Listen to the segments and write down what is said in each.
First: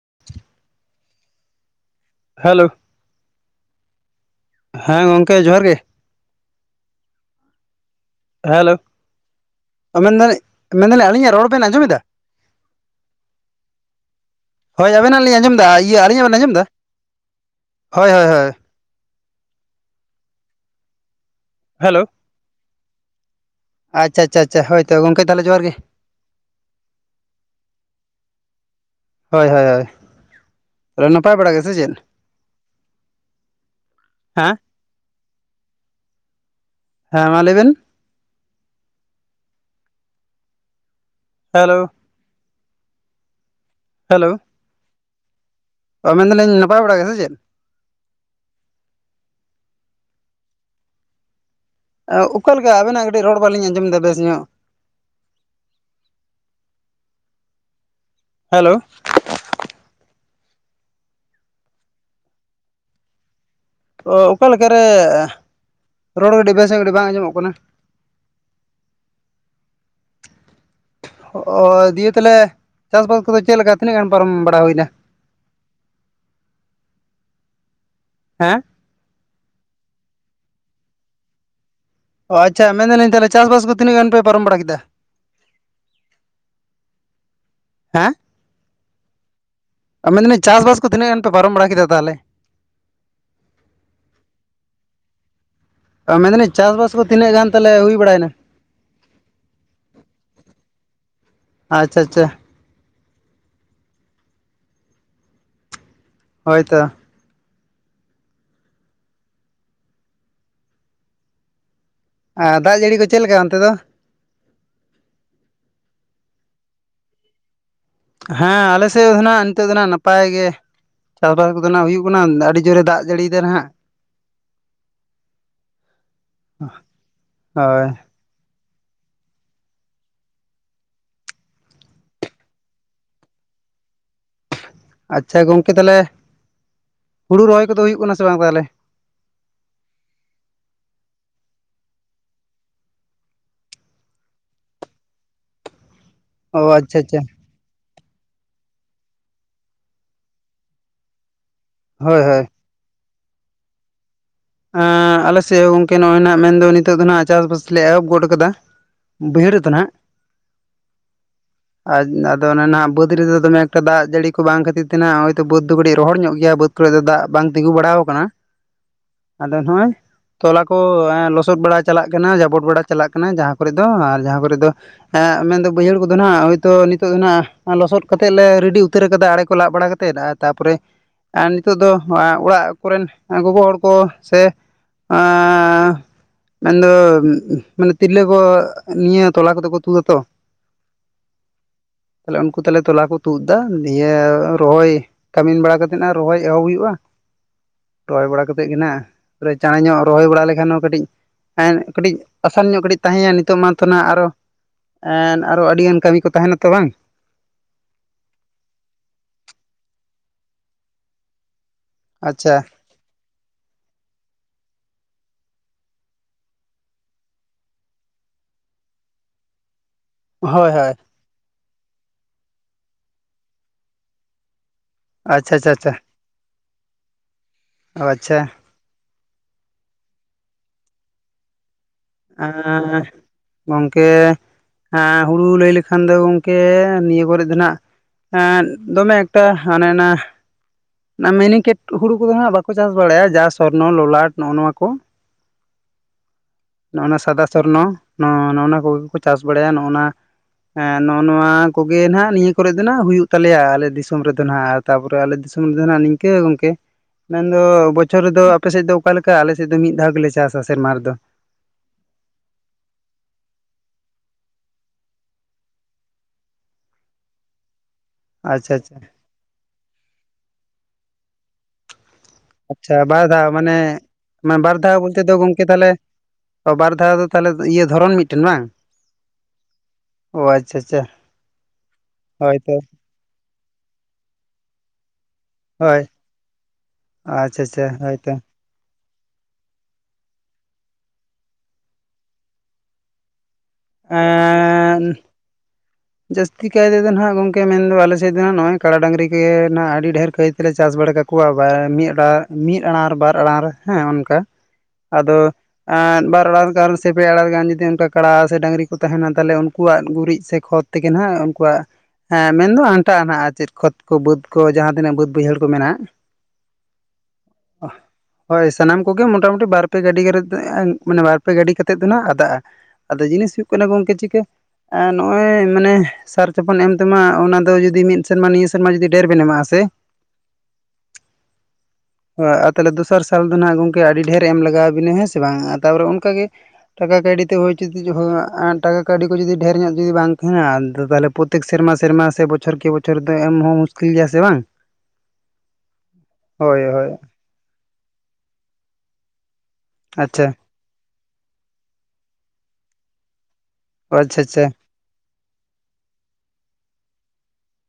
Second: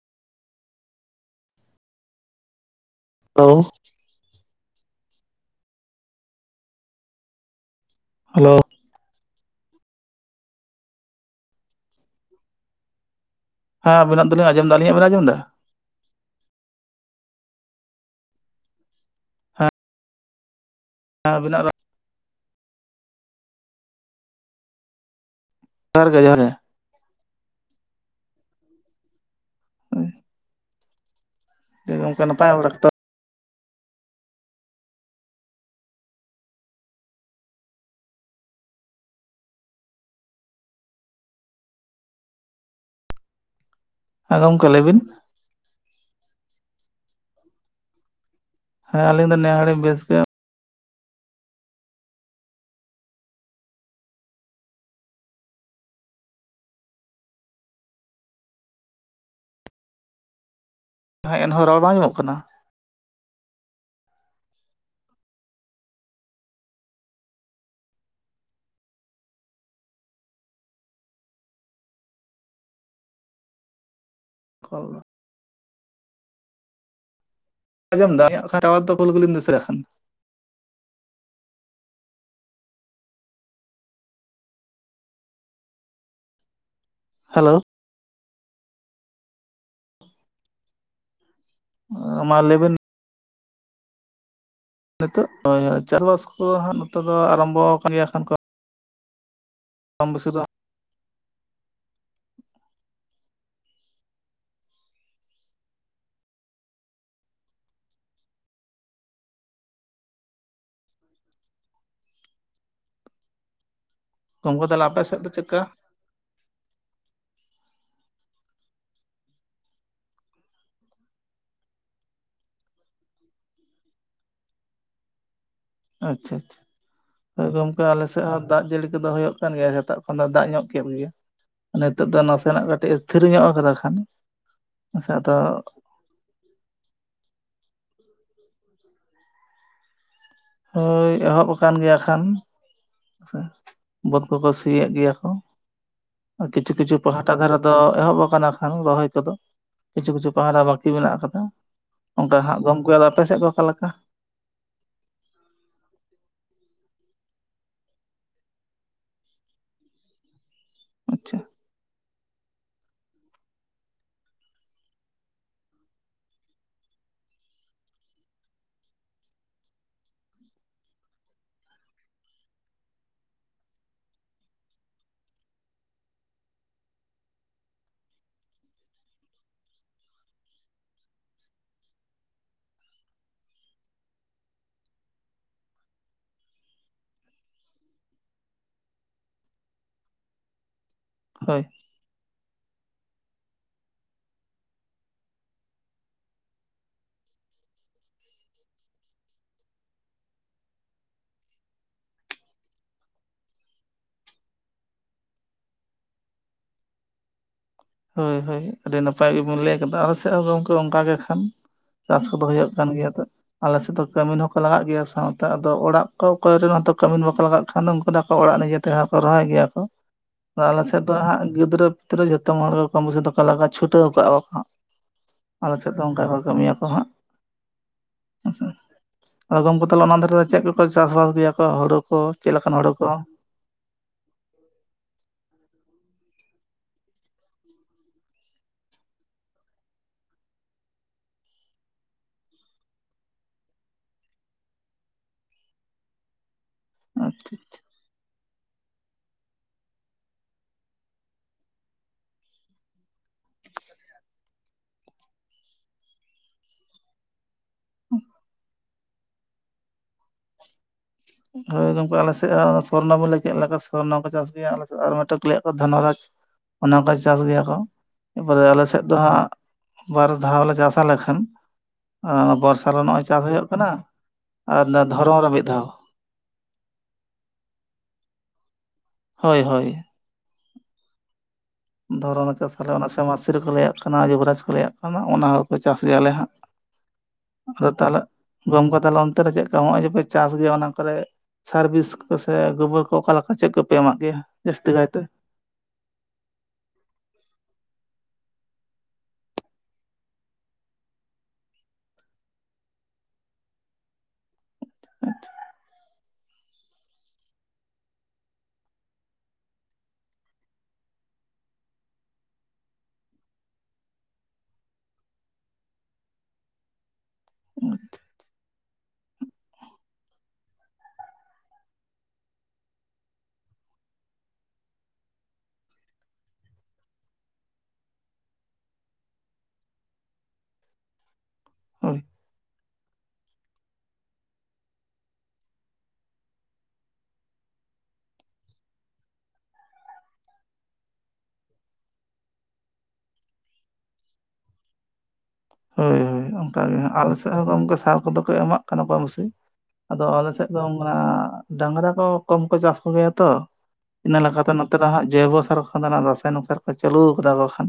[unintelligible] Hello [unintelligible] ᱦᱮᱸ ᱜᱚᱝᱠᱮ ᱡᱚᱦᱟᱨ ᱜᱮ, ᱦᱮᱞᱳ ᱢᱮᱱᱫᱟᱞᱤᱧ ᱢᱮᱱᱫᱟᱞᱤᱧ ᱟᱹᱞᱤᱧᱟᱜ ᱨᱚᱲ ᱵᱮᱱ ᱟᱸᱡᱚᱢ ᱮᱫᱟ? ᱦᱮ ᱟᱵᱮᱱᱟᱜ ᱫᱚᱞᱤᱧᱸᱡᱚᱢᱫᱟ, ᱦᱳᱭ ᱟᱹᱧᱟᱜ ᱵᱮᱱ ᱟᱵᱮᱱᱟᱜ ᱞᱤᱧ ᱟᱸᱡᱚᱢᱫᱟ? ᱟᱸᱡᱚᱢ ᱮᱫᱟ ᱤᱭᱟᱹ ᱟᱹᱞᱤᱧᱟᱜ ᱵᱮᱱ ᱟᱸᱡᱚᱢᱫᱟ, ᱦᱚᱭ ᱦᱚᱭ ᱦᱚᱭ [unintelligible] ᱦᱮᱸ ᱟᱵᱮᱱᱟᱜ ᱨᱚᱲ ᱦᱮᱞᱳ ᱟᱪᱪᱷᱟ ᱟᱪᱪᱷᱟ ᱟᱪᱪᱷᱟ ᱦᱳᱭ ᱛᱚ ᱜᱚᱝᱠᱮ ᱛᱟᱦᱚᱞᱮ ᱡᱚᱦᱟᱨ ᱜᱮ ᱡᱚᱦᱟᱨ ᱜᱮ ᱡᱚᱦᱟᱨ ᱜᱮ ᱦᱳᱭ ᱦᱳᱭ ᱦᱳᱭ ᱱᱟᱯᱟᱭ ᱵᱟᱲᱟ ᱜᱮᱥᱮ ᱪᱮᱫ? ᱜᱮ ᱜᱚᱝᱠᱮ ᱱᱟᱯᱟᱭ ᱵᱟᱲᱟ ᱜᱮᱛᱚ ᱦᱮᱸ, ᱦᱮᱸ ᱢᱟ ᱞᱟᱹᱭ ᱵᱮᱱ᱾ ᱦᱮᱞᱳ ᱦᱮᱸ ᱜᱚᱝᱠᱮ ᱞᱟᱹᱭ ᱵᱤᱱ, ᱟᱵᱮᱱ ᱫᱚ ᱛᱟᱞᱮ ᱱᱟᱯᱟᱭ ᱵᱟᱲᱟ ᱜᱮ ᱥᱮ ᱪᱮᱫ? ᱦᱮᱸ ᱟᱞᱤᱸᱧ ᱫᱚ ᱱᱮ ᱜᱷᱟᱹᱲᱤᱡ ᱵᱮᱥ ᱜᱮ, ᱚᱠᱟ ᱞᱮᱠᱟ ᱟᱵᱤᱱᱟᱜ ᱠᱟᱹᱴᱤᱡ ᱨᱚᱲ ᱵᱟᱞᱤᱸᱧ ᱟᱸᱡᱚᱢ ᱮᱫᱟ ᱵᱮᱥ ᱧᱚᱜ, ᱦᱮᱞᱳ ᱮᱱᱦᱚᱸ ᱨᱚᱲ ᱵᱟᱝ ᱟᱸᱡᱚᱢᱚᱜ ᱠᱟᱱᱟ? ᱚ ᱚᱠᱟ ᱞᱮᱠᱟᱨᱮ ᱨᱚᱲ ᱠᱟᱹᱴᱤᱡ ᱵᱮᱥ ᱧᱚᱜ ᱠᱟᱹᱴᱤᱡ ᱵᱟᱝ ᱟᱸᱡᱚᱢᱚᱜ ᱠᱟᱱᱟ᱾ [inaudible] ᱚ ᱫᱤᱭᱮ ᱛᱟᱦᱚᱞᱮ ᱪᱟᱥᱵᱟᱥ ᱠᱚᱫᱚ ᱪᱮᱫᱞᱮᱠᱟ ᱛᱤᱱᱟᱹᱜ ᱜᱟᱱ ᱯᱟᱨᱚᱢ ᱵᱟᱲᱟ ᱠᱚᱞ ᱦᱩᱭᱮᱱᱟ? ᱫᱚ᱾ ᱦᱮᱸ [unintelligible] ᱚ ᱟᱪᱪᱷᱟ ᱢᱮᱱᱫᱟᱞᱤᱸᱧ ᱛᱟᱦᱞᱮ ᱪᱟᱥ ᱵᱟᱥ ᱠᱚᱫᱚ ᱛᱤᱱᱟᱹᱜ ᱜᱟᱱ ᱯᱮ ᱯᱟᱨᱚᱢ ᱵᱟᱲᱟ ᱠᱮᱫᱟ? ᱦᱮᱞᱳ ᱦᱮᱸᱻ ᱢᱮᱱᱫᱟᱞᱤᱸᱧ ᱪᱟᱥ ᱵᱟᱥ ᱠᱚ ᱛᱤᱱᱟᱹᱜ ᱜᱟᱱ ᱯᱮ ᱯᱟᱨᱚᱢ ᱵᱟᱲᱟ ᱠᱮᱫᱟ ᱛᱟᱦᱚᱞᱮ? ᱢᱟ ᱞᱟᱹᱭ ᱵᱮᱱ ᱱᱤᱛᱚᱜ ᱪᱟᱥᱵᱟᱥ ᱠᱚ ᱢᱮᱱᱫᱟᱞᱤᱧ ᱦᱟᱜ ᱪᱟᱥᱵᱟᱥ ᱱᱚᱛᱮ ᱠᱚ ᱫᱚ ᱛᱤᱱᱟᱹᱜ ᱜᱟᱱ ᱟᱨᱟᱢᱵᱚ ᱛᱟᱞᱮ ᱟᱠᱟᱱ ᱦᱩᱭ ᱜᱮᱭᱟ ᱵᱟᱲᱟᱭᱮᱱᱟ? ᱠᱚ, ᱠᱚᱢ ᱵᱤᱥᱤ ᱫᱚ ᱟᱪᱪᱷᱟ ᱟᱪᱪᱷᱟ ᱦᱳᱭ ᱛᱚ ᱟᱨ ᱫᱟᱜ ᱡᱟᱹᱲᱤ ᱠᱚ ᱪᱮᱫ ᱞᱮᱠᱟ ᱚᱱᱛᱮ ᱫᱚ? ᱜᱚᱝᱠᱮ ᱛᱟᱞᱦᱮ ᱟᱯᱮ ᱥᱮᱫ ᱫᱚ ᱪᱮᱫᱠᱟ? ᱦᱮᱸ ᱟᱞᱮ ᱥᱮᱜ ᱦᱚᱱᱟᱜ ᱱᱤᱛᱚᱜ ᱫᱚ ᱱᱟᱜ ᱱᱟᱯᱟᱭ ᱜᱮ᱾ ᱪᱟᱥ ᱵᱟᱥ ᱠᱚᱫᱚ ᱱᱟᱜ ᱦᱩᱭᱩᱜ ᱠᱟᱱᱟ ᱟᱹᱰᱤ ᱡᱳᱨᱮ ᱫᱟᱜ ᱡᱟᱹᱲᱤᱭᱫᱟ ᱱᱟᱜ᱾ ᱟᱪᱪᱷᱟ ᱟᱪᱪᱷᱟ, ᱦᱚᱭ ᱜᱚᱝᱠᱮ ᱦᱳᱭ ᱟᱞᱮ ᱥᱮᱜ ᱦᱟᱜ ᱫᱟᱜ ᱡᱟᱹᱲᱤ ᱠᱚᱫᱚ ᱦᱳᱭᱳᱜ ᱠᱟᱱ ᱜᱮᱭᱟ ᱥᱮᱛᱟᱜ ᱠᱷᱚᱱ ᱫᱚ ᱫᱟᱜ ᱧᱚᱜ ᱠᱮᱫ ᱜᱮᱭᱟ᱾ ᱱᱤᱛᱚᱜ ᱫᱚ ᱱᱟᱥᱮᱱᱟᱜ ᱠᱟᱹᱴᱤᱡ ᱮ ᱛᱷᱤᱨ ᱧᱚᱜ ᱠᱟᱫᱟ ᱠᱷᱟᱱ, ᱦᱮᱸᱥᱮ ᱟᱪᱪᱷᱟ ᱟᱫᱚ ᱜᱚᱝᱠᱮ ᱛᱟᱞᱮ ᱦᱩᱲᱩ ᱨᱚᱦᱚᱭ ᱠᱚᱫᱚ ᱦᱩᱭᱩᱜ ᱠᱟᱱᱟ ᱥᱮ ᱵᱟᱝ ᱛᱟᱞᱦᱮ? ᱦᱳᱭ ᱮᱦᱚᱵ ᱠᱟᱱ ᱜᱮᱭᱟ ᱠᱷᱟᱱ ᱪᱟ ᱵᱟᱹᱫᱽ ᱠᱚᱠᱚ ᱥᱤᱭᱮᱜ ᱜᱮᱭᱟ ᱠᱚ ᱚ ᱠᱤᱪᱷᱩ ᱠᱤᱪᱷᱩ ᱟᱪᱪᱷᱟ ᱟᱪᱪᱷᱟ ᱯᱟᱦᱟᱴᱟ ᱫᱷᱟᱨᱮ, ᱛᱚ ᱮᱦᱚᱵ ᱠᱟᱱᱟ ᱮᱠᱷᱟᱱ ᱨᱚᱦᱚᱭ ᱠᱚᱫᱚ ᱠᱤᱪᱷᱩ ᱠᱤᱪᱷᱩ ᱯᱟᱦᱨᱟ ᱵᱟᱠᱤ ᱢᱮᱱᱟᱜ ᱠᱟᱫᱟ᱾ ᱦᱳᱭ ᱚᱝᱠᱟ ᱦᱳᱭ ᱦᱟᱸᱜ, ᱜᱚᱝᱠᱮ ᱟᱫᱚ ᱟᱯᱮ ᱥᱮᱜ ᱫᱚ ᱚ ᱚᱠᱟᱞᱮᱠᱟ? ᱮᱸ ᱟᱞᱮᱜ ᱦᱚᱸ ᱜᱚᱝᱠᱮ ᱱᱚᱜ-ᱚᱭ ᱱᱟᱜ ᱢᱮᱱᱫᱚ ᱱᱤᱛᱚᱜ ᱫᱚ ᱱᱟᱜ ᱪᱟᱥᱵᱟᱥ ᱞᱮ ᱮᱦᱚᱵ ᱜᱚᱫ ᱠᱟᱫᱟ ᱵᱟᱹᱭᱦᱟᱹᱲ ᱨᱮ ᱫᱚ ᱱᱟᱜ, ᱟᱪᱪᱷᱟ ᱟᱡ ᱟᱫᱚ ᱚᱱᱟᱮ ᱱᱟᱜ ᱵᱟᱹᱫᱽ ᱨᱮᱫᱚ ᱫᱚᱢᱮ ᱮᱠᱴᱟ ᱫᱟᱜ ᱡᱟᱹᱲᱤ ᱠᱚ ᱵᱟᱝ ᱠᱷᱟᱹᱛᱤᱨ ᱛᱮ ᱦᱟᱜ ᱵᱟᱹᱫᱽ ᱫᱚ ᱠᱟᱹᱴᱤᱡ ᱨᱚᱦᱚᱲ ᱧᱚᱜ ᱜᱮᱭᱟ᱾ ᱵᱟᱹᱫᱽ ᱠᱚᱨᱮ ᱫᱚ ᱫᱟᱜ ᱵᱟᱝ ᱛᱤᱜᱩ ᱵᱟᱲᱟᱣ ᱠᱟᱱᱟ᱾ ᱟᱫᱚ ᱱᱚᱜ-ᱚᱭ ᱛᱚᱞᱟ ᱠᱚ ᱮᱸ ᱞᱚᱥᱚᱫ ᱵᱟᱲᱟ ᱪᱟᱞᱟᱜ ᱠᱟᱱᱟ ᱡᱟᱵᱚᱴ ᱵᱟᱲᱟ ᱪᱟᱞᱟᱜ ᱠᱟᱱᱟ ᱡᱟᱦᱟᱸ ᱠᱚᱨᱮ ᱫᱚ ᱟᱨ ᱡᱟᱦᱟᱸ ᱠᱚᱨᱮ ᱫᱚ ᱮᱸ ᱢᱮᱱᱫᱚ ᱵᱟᱹᱭᱦᱟᱹᱲ ᱠᱚᱫᱚ ᱱᱟᱜ ᱦᱳᱭᱛᱳ ᱱᱤᱛᱚᱜ ᱫᱚ ᱞᱚᱥᱚᱫ ᱠᱟᱛᱮᱫ ᱞᱮ ᱨᱮᱰᱤ ᱩᱛᱟᱹᱨ ᱠᱟᱫᱟ ᱟᱲᱮ ᱠᱚ ᱞᱟᱜ ᱵᱟᱲᱟ ᱠᱟᱛᱮᱫ ᱟᱛ ᱛᱟᱯᱚᱨᱮ ᱱᱤᱛᱚᱜ ᱫᱚ ᱚᱲᱟᱜ ᱠᱚᱨᱮᱱ ᱜᱚᱜᱚ ᱦᱚᱲ ᱠᱚ ᱥᱮ ᱮᱸᱻ ᱢᱮᱱᱫᱚ ᱢᱟᱱᱮ ᱛᱤᱨᱞᱟᱹ ᱠᱚ ᱱᱤᱭᱟᱹ ᱛᱚᱲᱟ ᱠᱚᱫᱚ ᱠᱚ ᱛᱩᱫᱟ ᱛᱚ ᱦᱳᱭ ᱛᱟᱦᱞᱮ ᱩᱱᱠᱩ ᱛᱟᱦᱞᱮ ᱛᱚᱞᱟ ᱠᱚ ᱛᱩᱫ ᱮᱫᱟ ᱫᱤᱭᱮ ᱨᱚᱦᱚᱭ ᱠᱟᱹᱢᱤᱱ ᱵᱟᱲᱟ ᱠᱟᱛᱮᱫ ᱱᱟᱦᱟᱜ ᱨᱚᱦᱚᱭ ᱮᱦᱚᱵ ᱦᱩᱭᱩᱜ-ᱟ ᱨᱚᱦᱚᱭ ᱵᱟᱲᱟ ᱠᱟᱛᱮ ᱜᱮ ᱱᱟᱦᱟᱸᱜ ᱨᱮ ᱪᱟᱬᱮ ᱧᱚᱜ ᱨᱚᱦᱚᱭ ᱵᱟᱲᱟ ᱞᱮᱠᱷᱟᱱ ᱦᱚᱸ ᱠᱟᱹᱴᱤᱡ [unintelligible] ᱠᱟᱹᱴᱤᱡ ᱟᱥᱟᱱ ᱧᱚᱜ ᱠᱟᱹᱴᱤᱡ ᱛᱟᱦᱮᱸᱭᱟ ᱱᱤᱛᱚᱜ ᱢᱟ ᱛᱚ ᱱᱟᱦᱟᱸᱜ ᱟᱨᱦᱚ ᱮᱱ ᱟᱨᱚ ᱟᱹᱰᱤᱜᱟᱱ ᱠᱟᱹᱢᱤ ᱠᱚ ᱛᱟᱦᱮᱱᱟ ᱛᱚ ᱵᱟᱝ ᱦᱚᱭ ᱦᱚᱭ ᱟᱹᱰᱤ ᱱᱟᱯᱟᱭ ᱜᱮᱵᱚᱱ ᱞᱟᱹᱭ ᱟᱠᱟᱫᱟ ᱟᱵᱚ ᱥᱮᱜ ᱦᱚᱸ ᱜᱚᱝᱠᱮ ᱚᱝᱠᱟ ᱜᱮ ᱠᱷᱟᱱ ᱪᱟᱥ ᱠᱚᱫᱚ ᱟᱪᱪᱷᱟ ᱦᱩᱭᱩᱜ ᱠᱟᱱ ᱜᱮᱭᱟ ᱛᱚ ᱟᱞᱮᱥᱮᱫ ᱫᱚ ᱠᱟᱹᱢᱤᱱ ᱦᱚᱸᱠᱚ ᱞᱟᱜᱟᱜ ᱜᱮᱭᱟ ᱥᱟᱶᱛᱮ ᱟᱫᱚ ᱚᱲᱟᱜ ᱠᱚ ᱚᱠᱚᱭᱨᱮᱱ ᱦᱚ ᱛᱚ ᱠᱟᱹᱢᱤᱱ ᱵᱟᱠᱚ ᱞᱟᱜᱟᱜ ᱠᱷᱟᱱ ᱫᱚ ᱩᱝᱠᱩ ᱫᱚ ᱚ... ‌ ᱚᱲᱟᱜ ᱱᱤᱡᱮ ᱛᱮᱦᱚᱸ ᱠᱚ ᱨᱚᱦᱚᱭ ᱜᱮᱭᱟ ᱠᱚ ᱟᱫᱚ ᱦᱳᱭ ᱟᱞᱮ ᱦᱳᱭ ᱥᱮᱫ ᱫᱚ ᱦᱟᱸᱜ ᱜᱤᱫᱽᱨᱟᱹ ᱯᱤᱫᱽᱨᱟᱹ ᱡᱚᱛᱚ [unintelligible] ᱞᱟᱜᱟ ᱪᱷᱩᱴᱟᱹᱣ ᱠᱚᱜ-ᱟ ᱠᱚ ᱦᱟᱸᱜ ᱟᱪᱪᱷᱟ ᱟᱪᱪᱷᱟ ᱟᱞᱮ ᱟᱪᱪᱷᱟ ᱥᱮᱫ ᱫᱚ ᱚᱝᱠᱟ ᱠᱚ ᱠᱟᱹᱢᱤᱭᱟᱠᱚ ᱦᱟᱸᱜ ᱚ ᱟᱪᱪᱷᱟ ᱦᱮᱸᱥᱮ ᱟᱫᱚ ᱜᱚᱝᱠᱮ ᱛᱟᱞᱦᱮ ᱚᱱᱟ ᱫᱷᱟᱨᱮ ᱫᱚ ᱪᱮᱫ ᱠᱚᱠᱚ ᱪᱟᱥ-ᱵᱟᱥ ᱜᱮᱭᱟ ᱠᱚ ᱦᱩᱲᱩᱯ ᱮᱸᱻ ᱜᱚᱝᱠᱮ ᱮᱸ ᱦᱩᱲᱩ ᱞᱟᱹᱭ ᱞᱮᱠᱷᱟᱱ ᱫᱚ ᱜᱚᱝᱠᱮ ᱱᱤᱭᱟᱹ ᱠᱚᱨᱮ ᱫᱚ ᱱᱟᱦᱟᱸᱜ ᱮᱸᱫ ᱫᱚᱢᱮ ᱮᱠᱴᱟ ᱦᱟᱱᱮ ᱦᱟᱱᱟ ᱚᱱᱟ ᱢᱮᱱᱤᱱᱤᱠᱮᱴ ᱦᱩᱲᱩ ᱠᱚᱫᱚ ᱦᱟᱸᱜ ᱵᱟᱠᱚ ᱪᱟᱥ ᱵᱟᱲᱟᱭᱟ ᱡᱟ ᱥᱚᱨᱱᱚ ᱞᱚᱞᱟᱴ ᱱᱚᱜ-ᱚ ᱱᱚᱶᱟ ᱠᱚ ᱱᱚᱜ-ᱚ ᱱᱟ ᱥᱟᱫᱟ ᱟᱪᱪᱷᱟ ᱥᱚᱨᱱᱚ ᱱᱚ ᱱᱚᱜ-ᱚ ᱱᱟ ᱠᱚᱜᱮ ᱠᱚ ᱪᱟᱥ ᱵᱟᱲᱟᱭᱟ ᱱᱚᱜ-ᱚ ᱱᱟ ᱦᱮᱸ ᱱᱚᱜ-ᱚ ᱱᱚᱶᱟ ᱠᱚ ᱜᱮ ᱱᱟᱦᱟᱸᱜ ᱱᱤᱭᱟᱹ ᱠᱚᱨᱮ ᱫᱚ ᱱᱟᱦᱟᱜ ᱦᱩᱭᱩᱜ ᱛᱟᱞᱮᱭᱟ ᱟᱞᱮ ᱫᱤᱥᱚᱢ ᱨᱮᱫᱚ ᱱᱟᱦᱟᱜ ᱛᱟᱯᱚᱨᱮ ᱟᱞᱮ ᱫᱤᱥᱚᱢ ᱨᱮᱫᱚ ᱱᱟᱦᱟᱸᱜ ᱱᱤᱝᱠᱟᱹ ᱜᱚᱝᱠᱮ ᱢᱮᱱᱫᱚ ᱵᱚᱪᱷᱚᱨ ᱨᱮᱫᱚ ᱟᱯᱮᱥᱮᱡ ᱫᱚ ᱚᱠᱟ ᱞᱮᱠᱟ ᱟᱞᱮᱥᱮᱫ ᱫᱚ ᱢᱤᱫ ᱫᱷᱟᱣ ᱜᱮ ᱞᱮ ᱪᱟᱥ-ᱟ ᱥᱮᱨᱢᱟ ᱨᱮ ᱫᱚ ᱦᱚᱭ ᱜᱚᱝᱠᱮ ᱟᱞᱮ ᱥᱮᱜ ᱦᱚᱸ ᱥᱚᱨᱱᱚ ᱵᱤᱱ ᱢᱮᱱ ᱠᱮᱫ ᱞᱮᱠᱟ ᱥᱚᱨᱱᱚ ᱠᱚ ᱪᱟᱥ ᱜᱮᱭᱟ ᱟᱞᱮᱥᱮᱜ, ᱟᱨ ᱢᱤᱫᱴᱟᱝ ᱠᱚ ᱞᱟ. ᱭᱟ ᱫᱷᱚᱱᱚ ᱨᱟᱡᱽ ᱚᱱᱟ ᱠᱚ ᱪᱟᱥ ᱜᱮᱭᱟ ᱠᱚ ᱛᱟ ᱯᱚᱨᱮ ᱟᱪᱪᱷᱟ ᱟᱞᱮ ᱟᱪᱪᱷᱟ ᱥᱮᱫ ᱫᱚ ᱦᱟᱸᱜ ᱵᱟᱨ ᱫᱷᱟᱣ ᱞᱮ ᱪᱟᱥᱟ ᱞᱮᱠᱷᱟᱱ ᱟᱨ ᱵᱚᱨᱥᱟ ᱟᱪᱪᱷᱟ ᱨᱮ ᱱᱚᱜ-ᱚᱭ ᱪᱟᱥ ᱦᱩᱭᱩᱜ ᱠᱟᱱᱟ ᱟᱨ ᱛᱮᱫᱚ ᱫᱷᱚᱨᱚᱱ ᱨᱮ ᱜᱚᱝᱠᱮ ᱢᱤᱫ ᱫᱷᱟᱣ ᱛᱦᱟᱞᱮ ᱵᱟᱨ ᱫᱷᱟᱣ ᱫᱚ ᱛᱟᱦᱞᱮ ᱤᱭᱟᱹ ᱫᱷᱚᱨᱚᱱ ᱢᱤᱫᱴᱮᱱ ᱵᱟᱝ ᱦᱚᱭ ᱦᱚᱭ ᱚ ᱟᱪᱪᱷᱟ ᱟᱪᱪᱷᱟ ᱫᱷᱚᱨᱚᱱᱮ ᱪᱟᱥ ᱦᱳᱭᱛᱚ ᱛᱟᱦᱟᱞᱮ ᱚᱱᱟ ᱥᱮ ᱢᱟ ᱥᱤᱨ ᱠᱚ ᱞᱟᱹᱭᱟᱜ ᱠᱟᱱᱟ ᱡᱩᱵᱽᱨᱟᱡᱽ ᱠᱚ ᱞᱟᱹᱭᱟᱜ ᱠᱟᱱᱟ ᱚᱱᱟᱼᱼ ᱛᱚ ᱪᱟᱥ ᱦᱳᱭ ᱜᱮᱭᱟᱞᱮ ᱦᱟᱸᱜ ᱟᱪᱪᱷᱟ ᱟᱪᱪᱷᱟ ᱟᱫᱚ ᱛᱟᱦᱚᱞᱮᱜᱼᱼ ᱦᱳᱭᱛᱚ ᱜᱚᱢᱠᱮ ᱛᱟᱦᱟᱞᱮ ᱚᱱᱛᱮ ᱨᱮ ᱪᱮᱫ ᱠᱟ ᱦᱚᱸᱜ-ᱚᱭ ᱡᱮᱯᱮ ᱪᱟᱥ ᱜᱮᱭᱟ ᱚᱱᱟ ᱠᱚᱨᱮᱼᱼ ᱥᱟᱨ ᱵᱤᱥ ᱠᱚ ᱥᱮ ᱜᱚᱵᱚᱨ ᱠᱚ ᱚᱠᱟ ᱞᱮᱠᱟ ᱪᱮᱜ ᱠᱚ ᱯᱮ ᱮᱢᱟᱜ ᱜᱮᱭᱟ ᱡᱟᱹᱥᱛᱤ ᱮᱸᱻ ᱠᱟᱭᱛᱮ? [inaudible] ᱡᱟᱹᱥᱛᱤ ᱠᱟ. ᱭ ᱛᱮᱫᱚ ᱱᱟᱦᱟᱸᱜ ᱜᱚᱝᱠᱮ ᱢᱮᱱ ᱫᱚ ᱟᱞᱮ ᱥᱮᱡ ᱫᱚ ᱦᱟᱸᱜ ᱱᱚᱜ-ᱚᱸᱭ ᱠᱟᱲᱟ ᱰᱟᱝᱨᱤ ᱜᱮ ᱱᱟᱦᱟᱸᱜ ᱟᱰᱤ ᱰᱷᱮᱨ ᱠᱟᱭᱹᱼᱼ ᱛᱮᱞᱮ ᱪᱟᱥ ᱵᱟᱲᱟ ᱠᱟᱠᱚᱣᱟ ᱵᱚᱣ ᱢᱤᱫ ᱟᱲᱟᱨ ᱢᱤᱫ ᱟᱬᱟᱨ ᱵᱟᱨ ᱟᱬᱟᱨ ᱦᱮᱸ ᱚᱱᱠᱟ᱾ ᱟᱫᱚ ᱮᱸ ᱵᱟᱨ ᱚᱲᱟᱨ ᱨᱮᱠᱟ‌ᱨ ᱥᱮ ᱯᱮ ᱟᱲᱟᱨ ᱜᱟᱱ ᱡᱩᱫᱤ ᱚᱱᱠᱟ ᱠᱟᱲᱟᱥᱼᱼ ᱥᱮ ᱰᱟᱝᱨᱤ ᱠᱚ ᱛᱟᱦᱮᱱᱟ ᱛᱟᱦᱚᱞᱮ ᱩᱱᱠᱩᱣᱟᱜ ᱜᱩᱨᱤᱡ ᱥᱮ ᱠᱷᱚᱛ ᱛᱮᱜᱮ ᱱᱟᱦᱟᱸᱜ ᱩᱱᱠᱩᱣᱟᱜᱼᱼ ᱦᱮᱸ ᱢᱮᱱ ᱫᱚ ᱟᱱᱴᱟᱜ-ᱟ ᱱᱟᱦᱟᱸᱜ ᱟᱨ ᱪᱮᱫ ᱠᱷᱚᱛ ᱠᱚ ᱵᱟᱹᱫᱽ ᱠᱚ ᱡᱟᱦᱟᱸ ᱛᱤᱱᱟᱹᱜ ᱵᱟᱹᱫᱽ ᱵᱟᱹᱭᱦᱟᱹᱲ ᱠᱚ ᱢᱮᱱᱟᱜ-ᱟ᱾ ᱚᱦ ᱦᱚᱭ ᱥᱟᱱᱟᱢ ᱠᱚᱜᱮ ᱢᱚᱴᱟᱼᱢᱩᱴᱤ ᱵᱟᱨ ᱯᱮ ᱜᱟᱹᱰᱤ ᱦᱟᱹᱨᱤᱡᱼᱼ ᱱᱮᱜ ᱮᱱ ᱢᱟᱱᱮ ᱵᱟᱨ ᱯᱮ ᱜᱟᱹᱰᱤ ᱠᱟᱛᱮᱜ ᱫᱚ ᱱᱟᱦᱟᱸᱜ ᱟᱫᱟᱜ-ᱟ ᱟᱫᱚ ᱡᱤᱱᱤᱥ ᱦᱩᱭᱩᱜ ᱠᱟᱱᱟ ᱜᱚᱝᱠᱮ ᱪᱤᱠᱟᱹᱼᱼ ᱮᱸ ᱱᱚᱜ-ᱚᱭ ᱢᱟᱱᱮᱼᱼᱼ ᱥᱟᱨ ᱡᱚᱯᱚᱱ ᱮᱢ ᱛᱮᱢᱟ ᱚᱱᱟ ᱫᱚ ᱡᱩᱫᱤ ᱢᱤᱫ ᱥᱮᱱᱢᱟ ᱱᱤᱭᱟᱹ ᱥᱮᱨᱢᱟ ᱡᱩᱫᱤ ᱰᱷᱮᱨ ᱵᱮᱱ ᱮᱢᱟᱜ-ᱟ ᱥᱮᱼᱼ ᱦᱳᱭ ᱦᱮᱸ ᱟᱛᱼᱼ ᱛᱟᱦᱚᱞᱮ ᱫᱚᱥᱟᱨ ᱥᱟᱞ ᱫᱚ ᱱᱟᱦᱟᱸᱜ ᱜᱚᱝᱠᱮ ᱟ. ᱰᱤ ᱰᱷᱮᱨ ᱮᱢ ᱞᱟᱜᱟᱣ ᱟᱵᱤᱱᱟᱹ ᱦᱮᱸ ᱥᱮ ᱵᱟᱝ ᱟᱸ ᱛᱟᱯᱚᱨᱮ ᱚᱱᱠᱟ ᱜᱮᱼᱼ ᱴᱟᱠᱟ ᱠᱟ. ᱣᱲᱤ ᱛᱮ ᱦᱚᱡᱼᱼ ᱡᱩᱫᱤ ᱡᱚᱠᱷᱚᱱ ᱚᱸᱻᱱ ᱟᱸ ᱴᱟᱠᱟ ᱠᱟᱹᱣᱲᱤ ᱠᱚ ᱡᱩᱫᱤ ᱰᱷᱮᱨ ᱧᱚᱜ ᱡᱩᱫᱤ ᱵᱟᱝ ᱛᱟᱦᱮᱱᱟ ᱟᱫᱚ ᱛᱟᱦᱚᱞᱮ ᱯᱚᱨᱛᱮᱠ ᱥᱮᱨᱢᱟ ᱥᱮᱨᱢᱟ ᱥᱮ ᱵᱚᱪᱷᱚᱨ ᱠᱮ ᱼᱼ ᱵᱚᱪᱷᱚᱨ ᱫᱚ ᱮᱢ ᱦᱚᱸ ᱢᱩᱥᱠᱤᱞ ᱜᱮᱭᱟ ᱥᱮ ᱵᱟᱝ᱾ ᱦᱚᱭ ᱦᱚᱭ ᱚᱱᱠᱟ ᱦᱳᱭ ᱜᱮ ᱦᱳᱭ ᱦᱟᱸᱜ ᱟᱞᱮ ᱥᱮᱜ ᱦᱚᱸ ᱜᱚᱝᱠᱮ ᱥᱟᱨ ᱠᱚᱫᱚ ᱠᱚ ᱮᱢᱟᱜ ᱠᱟᱱᱟ ᱠᱚᱢ ᱵᱤᱥᱤ᱾ ᱟᱫᱚ ᱟᱪᱪᱷᱟ ᱟᱞᱮ ᱥᱮᱜ ᱫᱚ ᱚᱱᱟ ᱰᱟᱝᱨᱟ ᱠᱚ ᱠᱚᱢ ᱠᱚ ᱪᱟᱥ ᱠᱚ ᱜᱮᱭᱟ ᱛᱚ ᱤᱱᱟᱹ ᱟᱪᱪᱷᱟ ᱞᱟᱠᱟ ᱟᱪᱪᱷᱟ ᱛᱮ ᱱᱚᱛᱼᱼ ᱛᱮ ᱱᱟᱦᱟᱸᱜ ᱡᱚᱭᱵᱚᱥᱟᱨ ᱠᱷᱚᱱ ᱫᱚ ᱚᱱᱟ ᱨᱟᱥᱟᱭᱱᱤᱠ ᱥᱟᱨ ᱠᱚ ᱪᱟᱹᱞᱩᱣ ᱟᱠᱟᱫᱟ, ᱟᱫᱚ ᱠᱷᱟᱱ